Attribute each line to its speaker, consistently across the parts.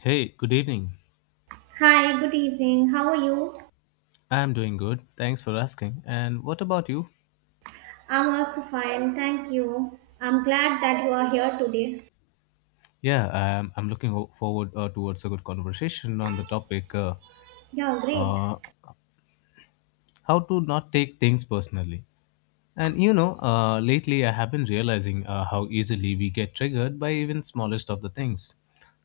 Speaker 1: Hey, good evening.
Speaker 2: Hi, good evening. How are you?
Speaker 1: I'm doing good. Thanks for asking. And what about you?
Speaker 2: I'm also fine, thank you. I'm glad that you are here today.
Speaker 1: Yeah, I'm looking forward towards a good conversation on the topic
Speaker 2: Yeah, great.
Speaker 1: uh, how to not take things personally. And you know, lately I have been realizing how easily we get triggered by even smallest of the things.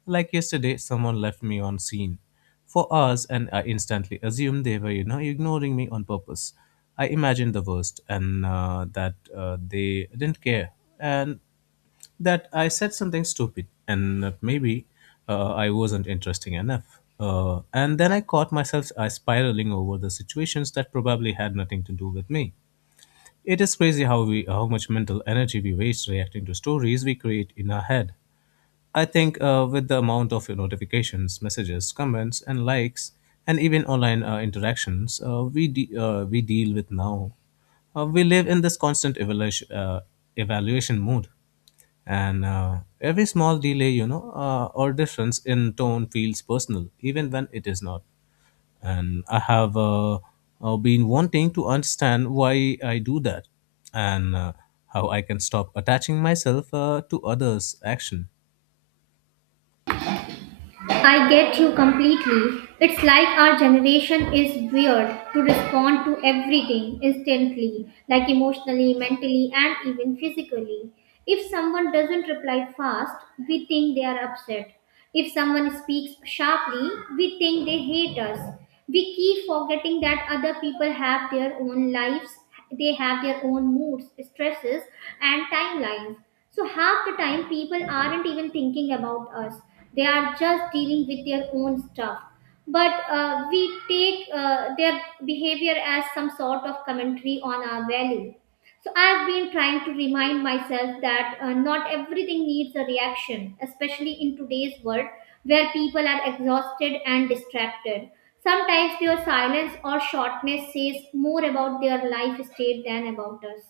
Speaker 1: Like yesterday, someone left me on scene for hours, and I instantly assumed they were, ignoring me on purpose. I imagined the worst, and that they didn't care, and that I said something stupid, and that maybe I wasn't interesting enough. And then I caught myself spiraling over the situations that probably had nothing to do with me. It is crazy how much mental energy we waste reacting to stories we create in our head. I think with the amount of your notifications, messages, comments, and likes, and even online interactions we deal with now, we live in this constant evaluation mode, and every small delay or difference in tone feels personal even when it is not, and I have been wanting to understand why I do that, and how I can stop attaching myself to others' action.
Speaker 2: I get you completely. It's like our generation is weird to respond to everything instantly, like emotionally, mentally, and even physically. If someone doesn't reply fast, we think they are upset. If someone speaks sharply, we think they hate us. We keep forgetting that other people have their own lives, they have their own moods, stresses, and timelines. So, half the time, people aren't even thinking about us, they are just dealing with their own stuff. But we take their behavior as some sort of commentary on our value. So I've been trying to remind myself that not everything needs a reaction, especially in today's world where people are exhausted and distracted. Sometimes their silence or shortness says more about their life state than about us.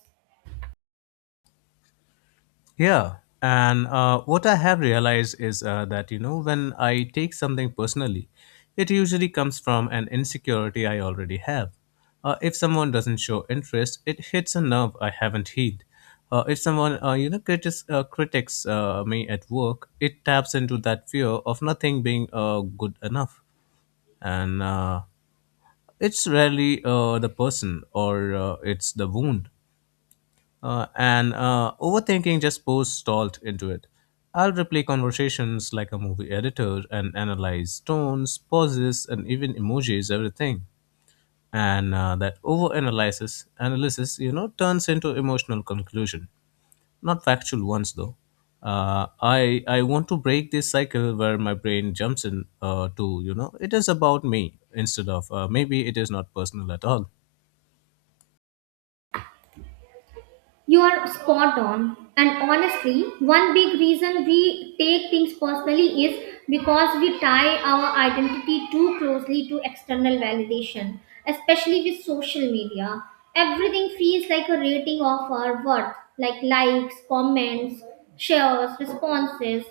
Speaker 1: Yeah. And what I have realized is that, you know, when I take something personally, it usually comes from an insecurity I already have. If someone doesn't show interest, it hits a nerve I haven't healed. If someone, critics me at work, it taps into that fear of nothing being good enough. And it's rarely the person, or it's the wound, and overthinking just pours salt into it. I'll replay conversations like a movie editor and analyze tones, pauses, and even emojis, everything. And that analysis, you know, turns into emotional conclusion, not factual ones though. I want to break this cycle where my brain jumps in to you know it is about me instead of maybe it is not personal at all.
Speaker 2: You are spot on. And honestly, one big reason we take things personally is because we tie our identity too closely to external validation, especially with social media. Everything feels like a rating of our worth, like likes, comments, shares, responses.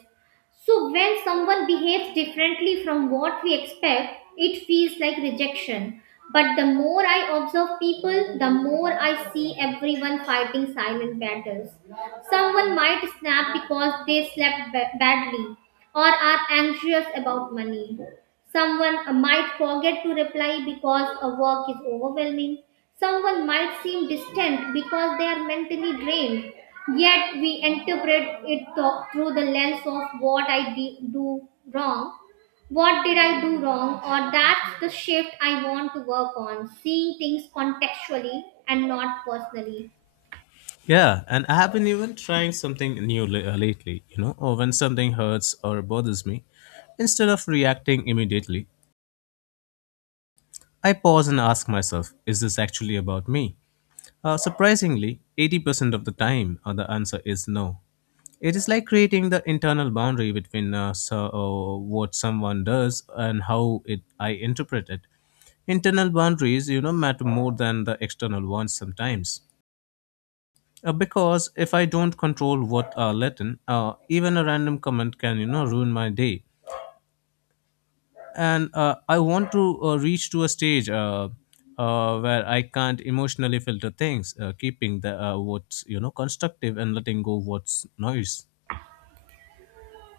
Speaker 2: So when someone behaves differently from what we expect, it feels like rejection. But the more I observe people, the more I see everyone fighting silent battles. Someone might snap because they slept badly or are anxious about money. Someone might forget to reply because a work is overwhelming. Someone might seem distant because they are mentally drained. Yet we interpret it through the lens of what do wrong. What did I do wrong? Or that's the shift I want to work on, seeing things contextually and not personally.
Speaker 1: Yeah, and I have been even trying something new lately, you know, or when something hurts or bothers me, instead of reacting immediately, I pause and ask myself, is this actually about me? Surprisingly, 80% of the time, the answer is no. It is like creating the internal boundary between what someone does and how it I interpret it. Internal boundaries, you know, matter more than the external ones sometimes. Because if I don't control what are Latin, even a random comment can you know ruin my day. And I want to reach to a stage where I can't emotionally filter things, keeping the what's you know constructive and letting go what's noise.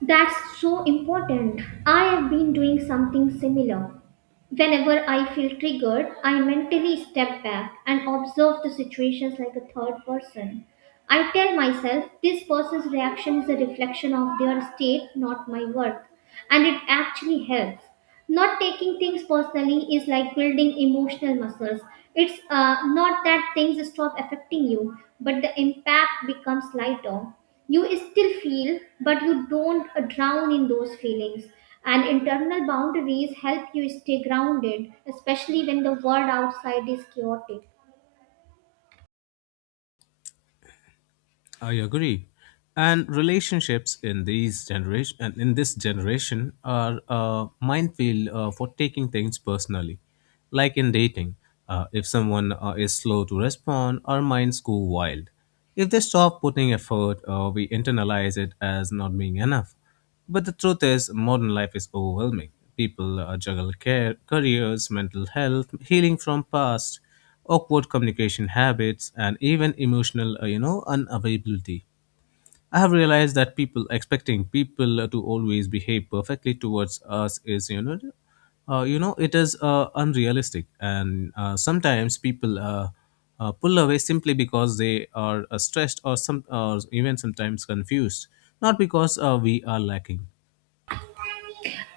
Speaker 2: That's so important. I have been doing something similar. Whenever I feel triggered, I mentally step back and observe the situations like a third person. I tell myself this person's reaction is a reflection of their state, not my worth, and it actually helps. Not taking things personally is like building emotional muscles. It's not that things stop affecting you, but the impact becomes lighter. You still feel, but you don't drown in those feelings. And internal boundaries help you stay grounded, especially when the world outside is chaotic.
Speaker 1: I agree. And relationships in these generation and in this generation are a minefield for taking things personally, like in dating. If someone is slow to respond, our minds go wild. If they stop putting effort, we internalize it as not being enough. But the truth is, modern life is overwhelming. People juggle care, careers, mental health, healing from past, awkward communication habits, and even emotional, unavailability. I have realized that people expecting people to always behave perfectly towards us is, you know, it is unrealistic, and sometimes people pull away simply because they are stressed or even sometimes confused, not because we are lacking.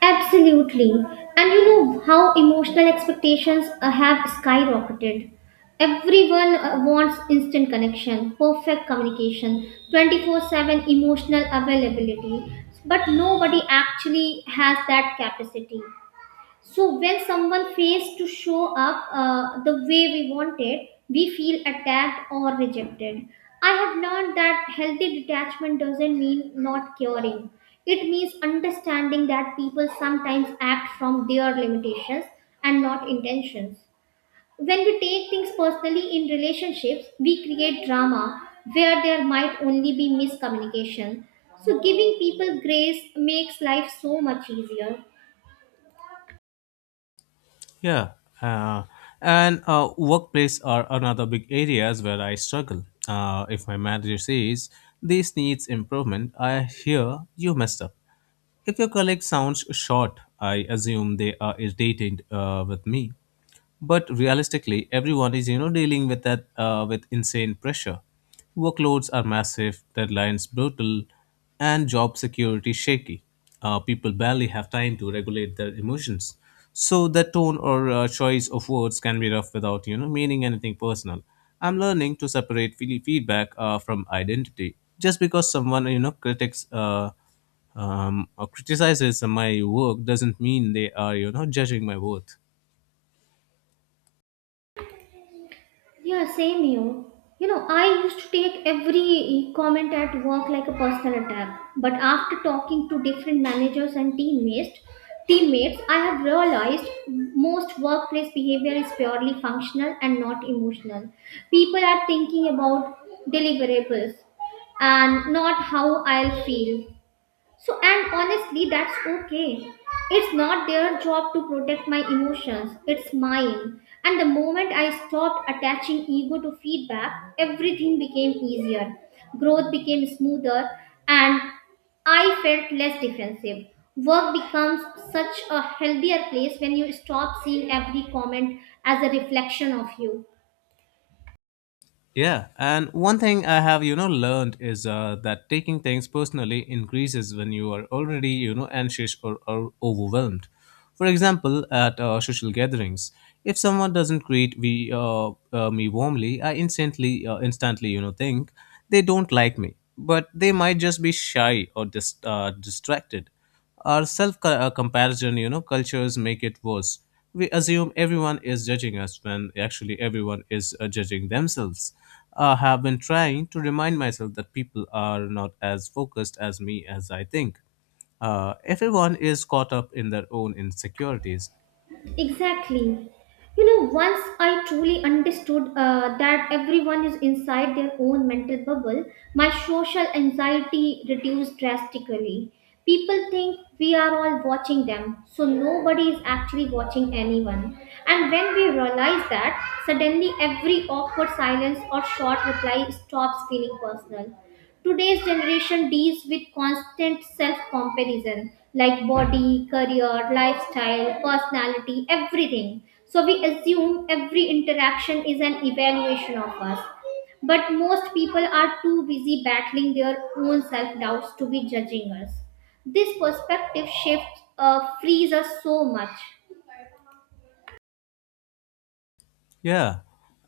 Speaker 2: Absolutely. And you know how emotional expectations have skyrocketed. Everyone wants instant connection, perfect communication, 24/7 emotional availability. But nobody actually has that capacity. So when someone fails to show up the way we wanted, we feel attacked or rejected. I have learned that healthy detachment doesn't mean not caring. It means understanding that people sometimes act from their limitations and not intentions. When we take things personally in relationships, we create drama where there might only be miscommunication. So giving people grace makes life so much easier.
Speaker 1: Yeah, uh, and uh, workplace are another big areas where I struggle. If my manager says this needs improvement, I hear you messed up. If your colleague sounds short, I assume they are irritated with me, but realistically everyone is you know dealing with that with insane pressure, workloads are massive, deadlines brutal, and job security shaky. People barely have time to regulate their emotions, so the tone or choice of words can be rough without you know meaning anything personal. I'm learning to separate feedback from identity. Just because someone you know critics or criticizes my work doesn't mean they are you know judging my worth.
Speaker 2: Yeah, same here. You know, I used to take every comment at work like a personal attack. But after talking to different managers and teammates, I have realized most workplace behavior is purely functional and not emotional. People are thinking about deliverables and not how I'll feel. So, and honestly, that's okay. It's not their job to protect my emotions, it's mine. And the moment I stopped attaching ego to feedback, everything became easier. Growth became smoother, and I felt less defensive. Work becomes such a healthier place when you stop seeing every comment as a reflection of you.
Speaker 1: Yeah, and one thing I have you know learned is that taking things personally increases when you are already you know anxious or overwhelmed. For example, at social gatherings, if someone doesn't greet me warmly, I instantly you know think they don't like me, but they might just be shy or distracted. Our self comparison, you know, cultures make it worse. We assume everyone is judging us when actually everyone is judging themselves. I have been trying to remind myself that people are not as focused as I think. Everyone is caught up in their own insecurities.
Speaker 2: Exactly. You know, once I truly understood that everyone is inside their own mental bubble, my social anxiety reduced drastically. People think we are all watching them, so nobody is actually watching anyone. And when we realize that, suddenly every awkward silence or short reply stops feeling personal. Today's generation deals with constant self comparison, like body, career, lifestyle, personality, everything. So we assume every interaction is an evaluation of us. But most people are too busy battling their own self doubts to be judging us. This perspective shift frees us so much.
Speaker 1: Yeah.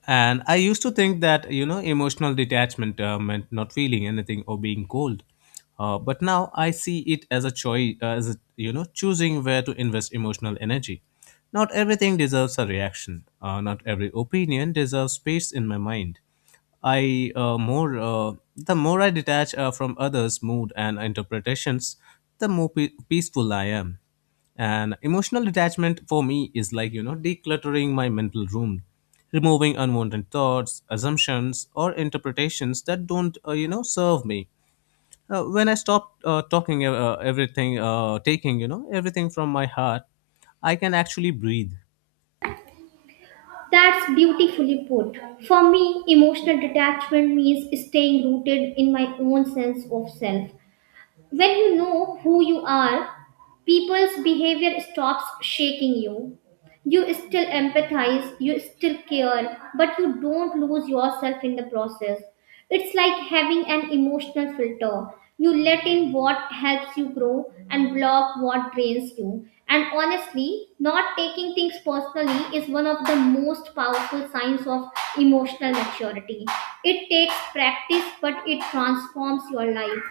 Speaker 1: And I used to think that, you know, emotional detachment meant not feeling anything or being cold. But now I see it as a choice, a, you know, choosing where to invest emotional energy. Not everything deserves a reaction. Not every opinion deserves space in my mind. I more The more I detach from others' mood and interpretations, the more peaceful I am. And emotional detachment for me is like you know decluttering my mental room, removing unwanted thoughts, assumptions, or interpretations that don't you know serve me. When I stop taking you know everything from my heart, I can actually breathe.
Speaker 2: That's beautifully put. For me, emotional detachment means staying rooted in my own sense of self. When you know who you are, people's behavior stops shaking you. You still empathize, you still care, but you don't lose yourself in the process. It's like having an emotional filter. You let in what helps you grow and block what drains you. And honestly, not taking things personally is one of the most powerful signs of emotional maturity. It takes practice, but it transforms your life.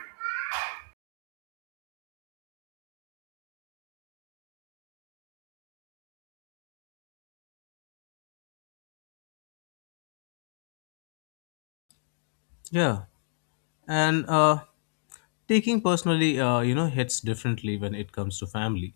Speaker 1: Yeah, and taking personally you know hits differently when it comes to family,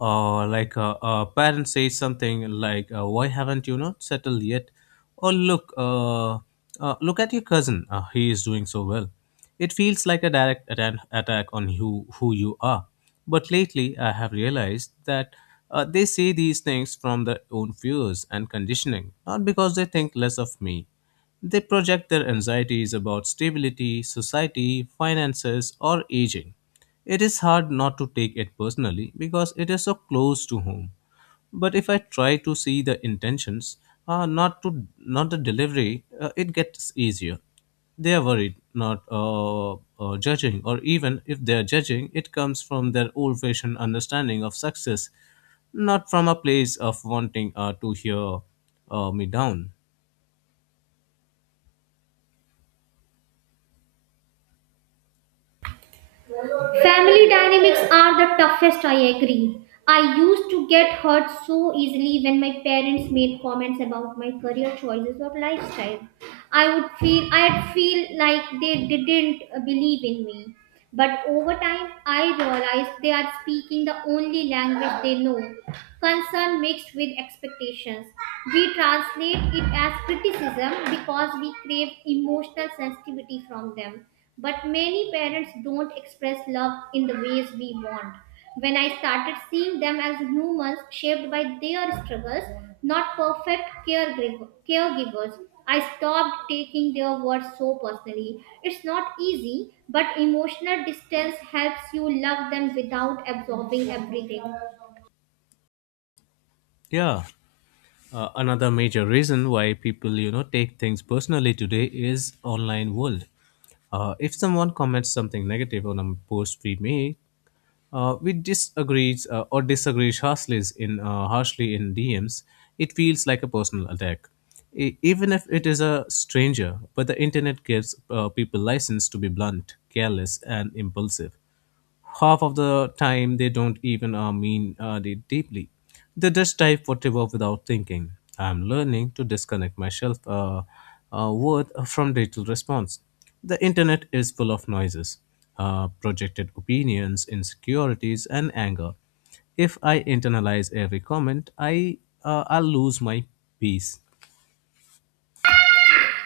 Speaker 1: like a parent says something like why haven't you not settled yet, or look at your cousin, he is doing so well. It feels like a direct attack on who you are. But lately I have realized that they say these things from their own fears and conditioning, not because they think less of me. They project their anxieties about stability, society, finances, or aging. It is hard not to take it personally because it is so close to home. But if I try to see the intentions, not the delivery, it gets easier. They are worried, not judging, or even if they are judging, it comes from their old-fashioned understanding of success, not from a place of wanting to hear me down.
Speaker 2: Family dynamics are the toughest, I agree. I used to get hurt so easily when my parents made comments about my career choices or lifestyle. I'd feel like they didn't believe in me. But over time, I realized they are speaking the only language they know, concern mixed with expectations. We translate it as criticism because we crave emotional sensitivity from them. But many parents don't express love in the ways we want. When I started seeing them as humans shaped by their struggles, not perfect caregivers, I stopped taking their words so personally. It's not easy, but emotional distance helps you love them without absorbing everything.
Speaker 1: Yeah. Another major reason why people you know take things personally today is online world. If someone comments something negative on a post we make, we disagree or disagree harshly in DMs. It feels like a personal attack, even if it is a stranger. But the internet gives people license to be blunt, careless, and impulsive. Half of the time they don't even mean it deeply. They just type whatever without thinking. I'm learning to disconnect myself word from digital response. The internet is full of noises, projected opinions, insecurities, and anger. If I internalize every comment, I'll lose my peace.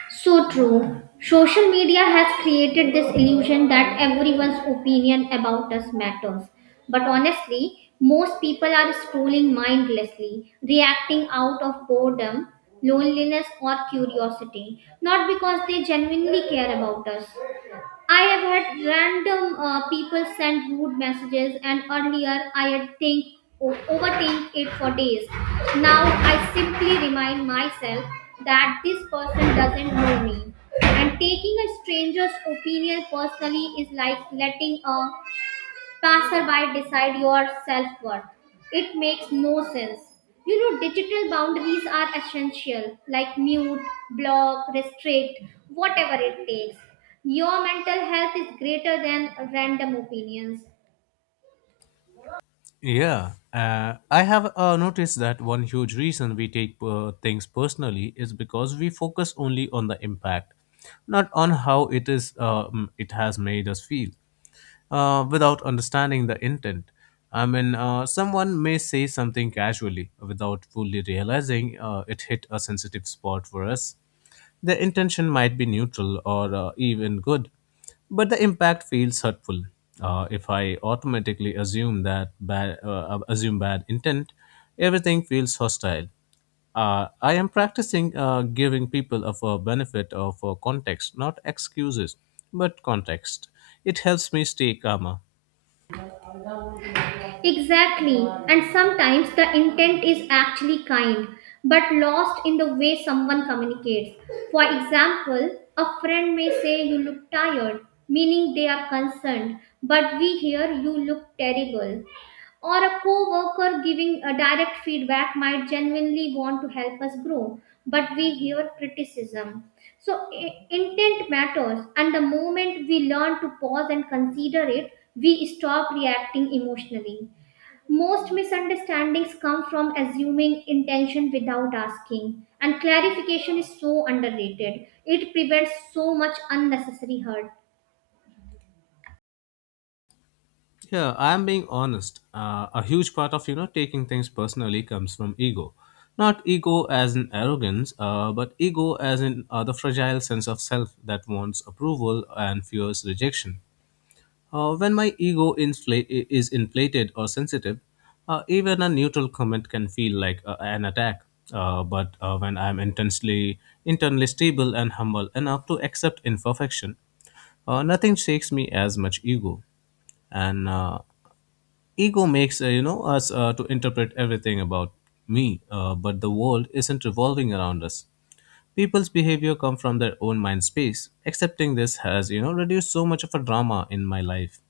Speaker 2: So true. Social media has created this illusion that everyone's opinion about us matters. But honestly, most people are scrolling mindlessly, reacting out of boredom, loneliness, or curiosity, not because they genuinely care about us. I have had random people send rude messages, and earlier I had think overthink it for days. Now I simply remind myself that this person doesn't know me, and taking a stranger's opinion personally is like letting a passerby decide your self worth. It makes no sense. You know, digital boundaries are essential, like mute, block, restrict, whatever it takes. Your mental health is greater than random opinions.
Speaker 1: Yeah, I have noticed that one huge reason we take things personally is because we focus only on the impact, not on how it has made us feel, without understanding the intent. I mean, someone may say something casually without fully realizing it hit a sensitive spot for us. The intention might be neutral or even good, but the impact feels hurtful. If I automatically assume assume bad intent, everything feels hostile. I am practicing giving people of a benefit of context, not excuses, but context. It helps me stay calmer.
Speaker 2: Exactly, and sometimes the intent is actually kind but lost in the way someone communicates. For example, a friend may say you look tired, meaning they are concerned, but we hear you look terrible. Or a co-worker giving a direct feedback might genuinely want to help us grow, but we hear criticism. So intent matters, and the moment we learn to pause and consider it, we stop reacting emotionally. Most misunderstandings come from assuming intention without asking, and clarification is so underrated. It prevents so much unnecessary hurt.
Speaker 1: Yeah, I'm being honest. A huge part of you know taking things personally comes from ego, not ego as in arrogance, but ego as in the fragile sense of self that wants approval and fears rejection. When my ego is inflated or sensitive, even a neutral comment can feel like an attack. But when I'm intensely internally stable and humble enough to accept imperfection, nothing shakes me as much ego and ego makes us to interpret everything about me, but the world isn't revolving around us. People's behavior come from their own mind space. Accepting this has reduced so much of a drama in my life.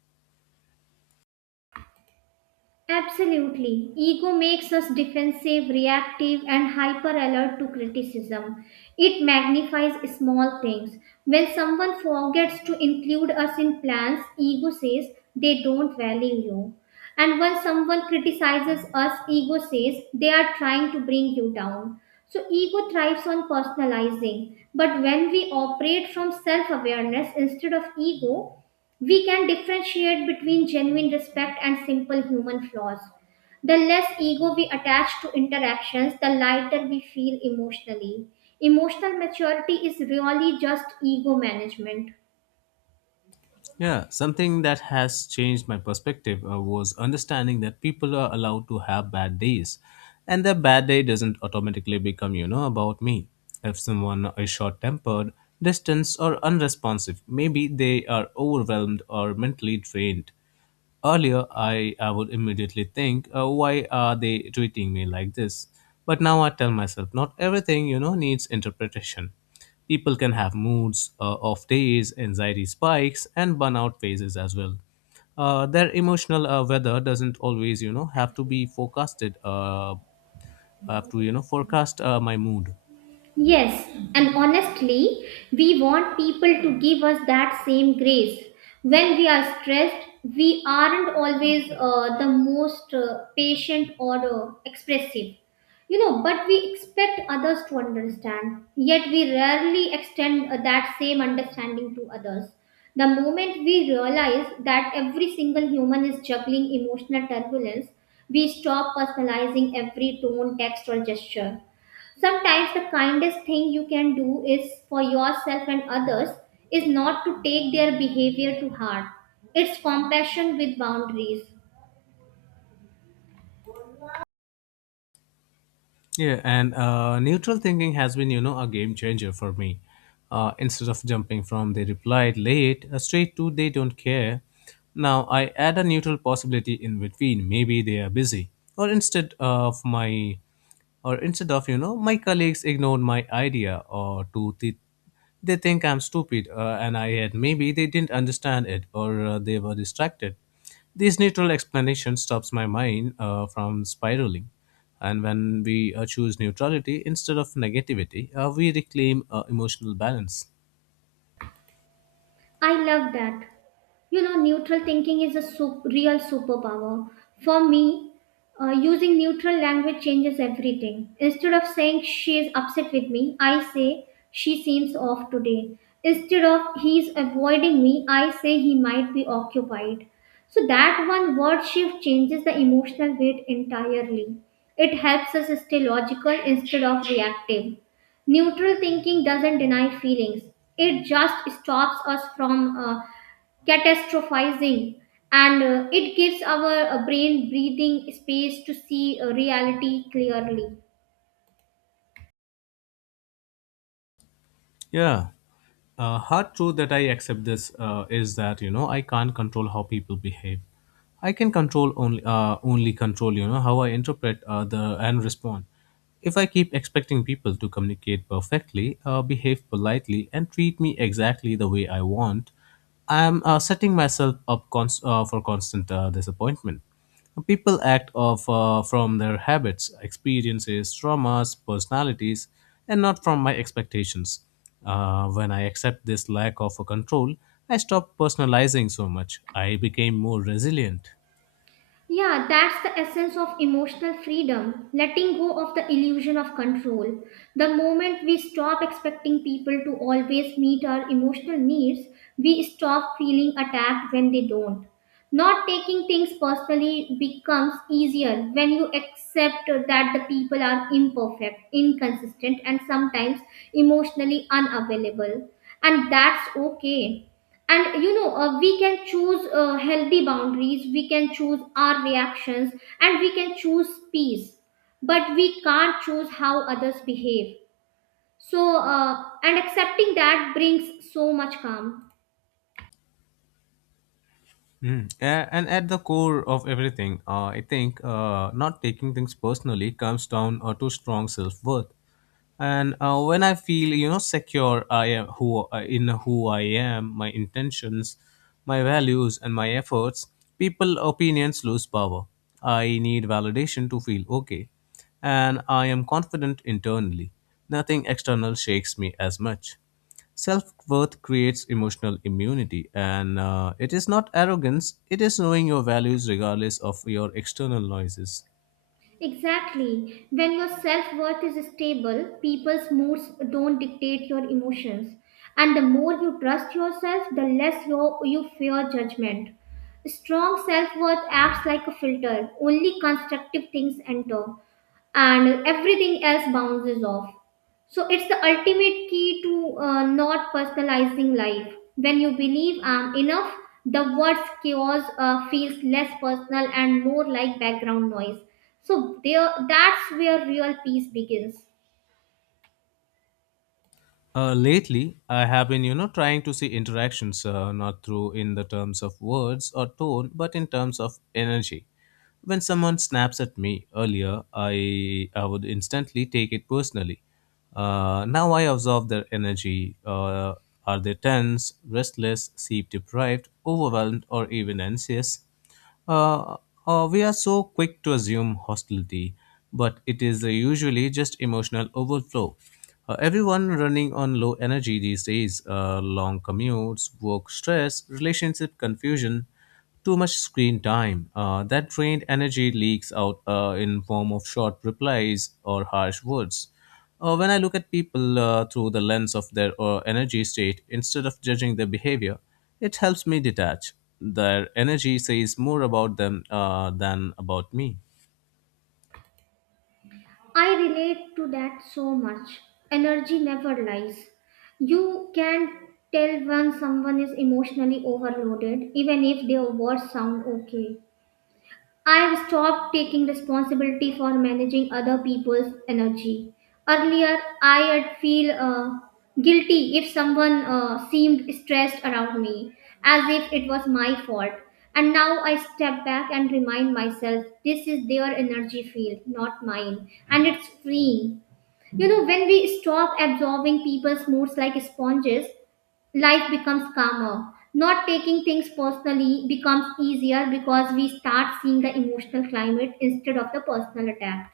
Speaker 2: Absolutely. Ego makes us defensive, reactive, and hyper alert to criticism. It magnifies small things. When someone forgets to include us in plans, ego says they don't value you. And when someone criticizes us, ego says they are trying to bring you down. So, ego thrives on personalizing. But when we operate from self awareness instead of ego, we can differentiate between genuine respect and simple human flaws. The less ego we attach to interactions, the lighter we feel emotionally. Emotional maturity is really just ego management.
Speaker 1: Yeah, something that has changed my perspective was understanding that people are allowed to have bad days, and their bad day doesn't automatically become about me. If someone is short tempered, distant or unresponsive, maybe they are overwhelmed or mentally drained. Earlier, I would immediately think, why are they treating me like this? But now I tell myself, not everything, needs interpretation. People can have moods, off days, anxiety spikes, and burnout phases as well. Their emotional weather doesn't always, have to be forecasted. Have to, you know, forecast my mood.
Speaker 2: Yes, and honestly, we want people to give us that same grace. When we are stressed, we aren't always the most patient or expressive. You know, but we expect others to understand, yet we rarely extend that same understanding to others. The moment we realize that every single human is juggling emotional turbulence, we stop personalizing every tone, text, or gesture. Sometimes the kindest thing you can do is for yourself and others is not to take their behavior to heart. It's compassion with boundaries.
Speaker 1: Yeah, and neutral thinking has been, a game changer for me. Instead of jumping from they replied late straight to they don't care, now I add a neutral possibility in between. Maybe they are busy, or instead of my, or instead of my colleagues ignored my idea, they think I'm stupid, and I had maybe they didn't understand it, or they were distracted. This neutral explanation stops my mind from spiraling. And when we choose neutrality instead of negativity, we reclaim emotional balance.
Speaker 2: I love that. You know, neutral thinking is a real superpower. For me, using neutral language changes everything. Instead of saying she is upset with me, I say she seems off today. Instead of he's avoiding me, I say he might be occupied. So that one word shift changes the emotional weight entirely. It helps us stay logical instead of reactive. Neutral thinking doesn't deny feelings, it just stops us from catastrophizing, and it gives our brain breathing space to see reality clearly.
Speaker 1: Yeah. Hard truth that I accept this is that I can't control how people behave. I can control only control how I interpret the and respond. If I keep expecting people to communicate perfectly, behave politely, and treat me exactly the way I want, I'm setting myself up for constant disappointment. People act off from their habits, experiences, traumas, personalities, and not from my expectations. When I accept this lack of control, I stop personalizing so much. I became more resilient.
Speaker 2: Yeah, that's the essence of emotional freedom, letting go of the illusion of control. The moment we stop expecting people to always meet our emotional needs, we stop feeling attacked when they don't. Not taking things personally becomes easier when you accept that the people are imperfect, inconsistent, and sometimes emotionally unavailable. And that's okay, and you know we can choose healthy boundaries, we can choose our reactions, and we can choose peace, but we can't choose how others behave. So and accepting that brings so much calm.
Speaker 1: Mm. And at the core of everything, I think not taking things personally comes down to strong self worth. And when I feel, secure, I am who in who I am, my intentions, my values, and my efforts. People opinions lose power. I need validation to feel okay, and I am confident internally. Nothing external shakes me as much. Self worth creates emotional immunity, and it is not arrogance, it is knowing your values regardless of your external noises.
Speaker 2: Exactly, when your self-worth is stable, people's moods don't dictate your emotions, and the more you trust yourself, the less you fear judgment. Strong self-worth acts like a filter, only constructive things enter and everything else bounces off. So it's the ultimate key to not personalizing life. When you believe I'm enough, the word chaos feels less personal and more like background noise. So there, that's where real peace begins.
Speaker 1: Lately, I have been, trying to see interactions not through in the terms of words or tone, but in terms of energy. When someone snaps at me earlier, I would instantly take it personally. Now I observe their energy. Are they tense, restless, sleep deprived, overwhelmed, or even anxious? Uh, we are so quick to assume hostility, but it is usually just emotional overflow. Everyone running on low energy these days, long commutes, work stress, relationship confusion. Too much screen time. That drained energy leaks out in form of short replies or harsh words. When I look at people through the lens of their energy state instead of judging their behavior, it helps me detach. Their energy says more about them than about me.
Speaker 2: I relate to that so much. Energy never lies. You can tell when someone is emotionally overloaded, even if their words sound okay. I've stopped taking responsibility for managing other people's energy. Earlier, I'd feel guilty if someone seemed stressed around me, as if it was my fault. And now I step back and remind myself this is their energy field, not mine, and it's freeing. You know, when we stop absorbing people's moods like sponges, life becomes calmer. Not taking things personally becomes easier because we start seeing the emotional climate instead of the personal attack.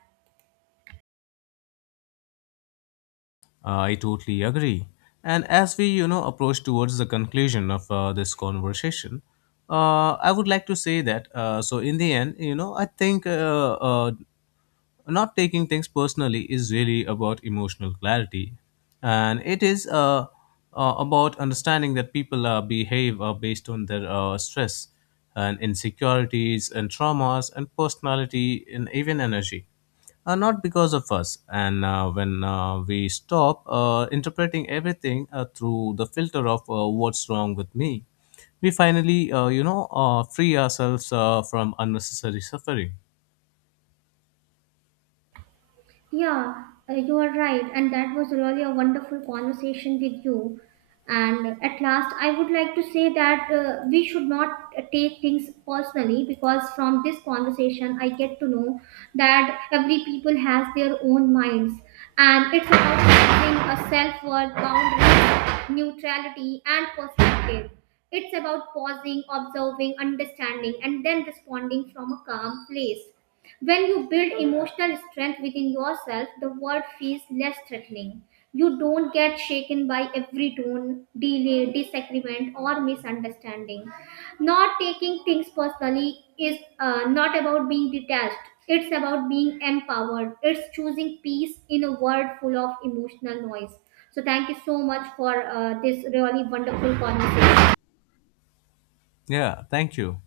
Speaker 1: I totally agree. And as we, approach towards the conclusion of this conversation, I would like to say that. So in the end, I think not taking things personally is really about emotional clarity, and it is about understanding that people behave based on their stress and insecurities and traumas and personality and even energy, not because of us. And when we stop interpreting everything through the filter of what's wrong with me, we finally, free ourselves from unnecessary suffering.
Speaker 2: Yeah, you are right. And that was really a wonderful conversation with you. And at last, I would like to say that we should not take things personally, because from this conversation, I get to know that every people has their own minds. And it's about having a self-worth, boundaries, neutrality, and perspective. It's about pausing, observing, understanding, and then responding from a calm place. When you build emotional strength within yourself, the world feels less threatening. You don't get shaken by every tone, delay, disagreement, or misunderstanding. Not taking things personally is not about being detached, it's about being empowered. It's choosing peace in a world full of emotional noise. So, thank you so much for this really wonderful conversation.
Speaker 1: Yeah, thank you.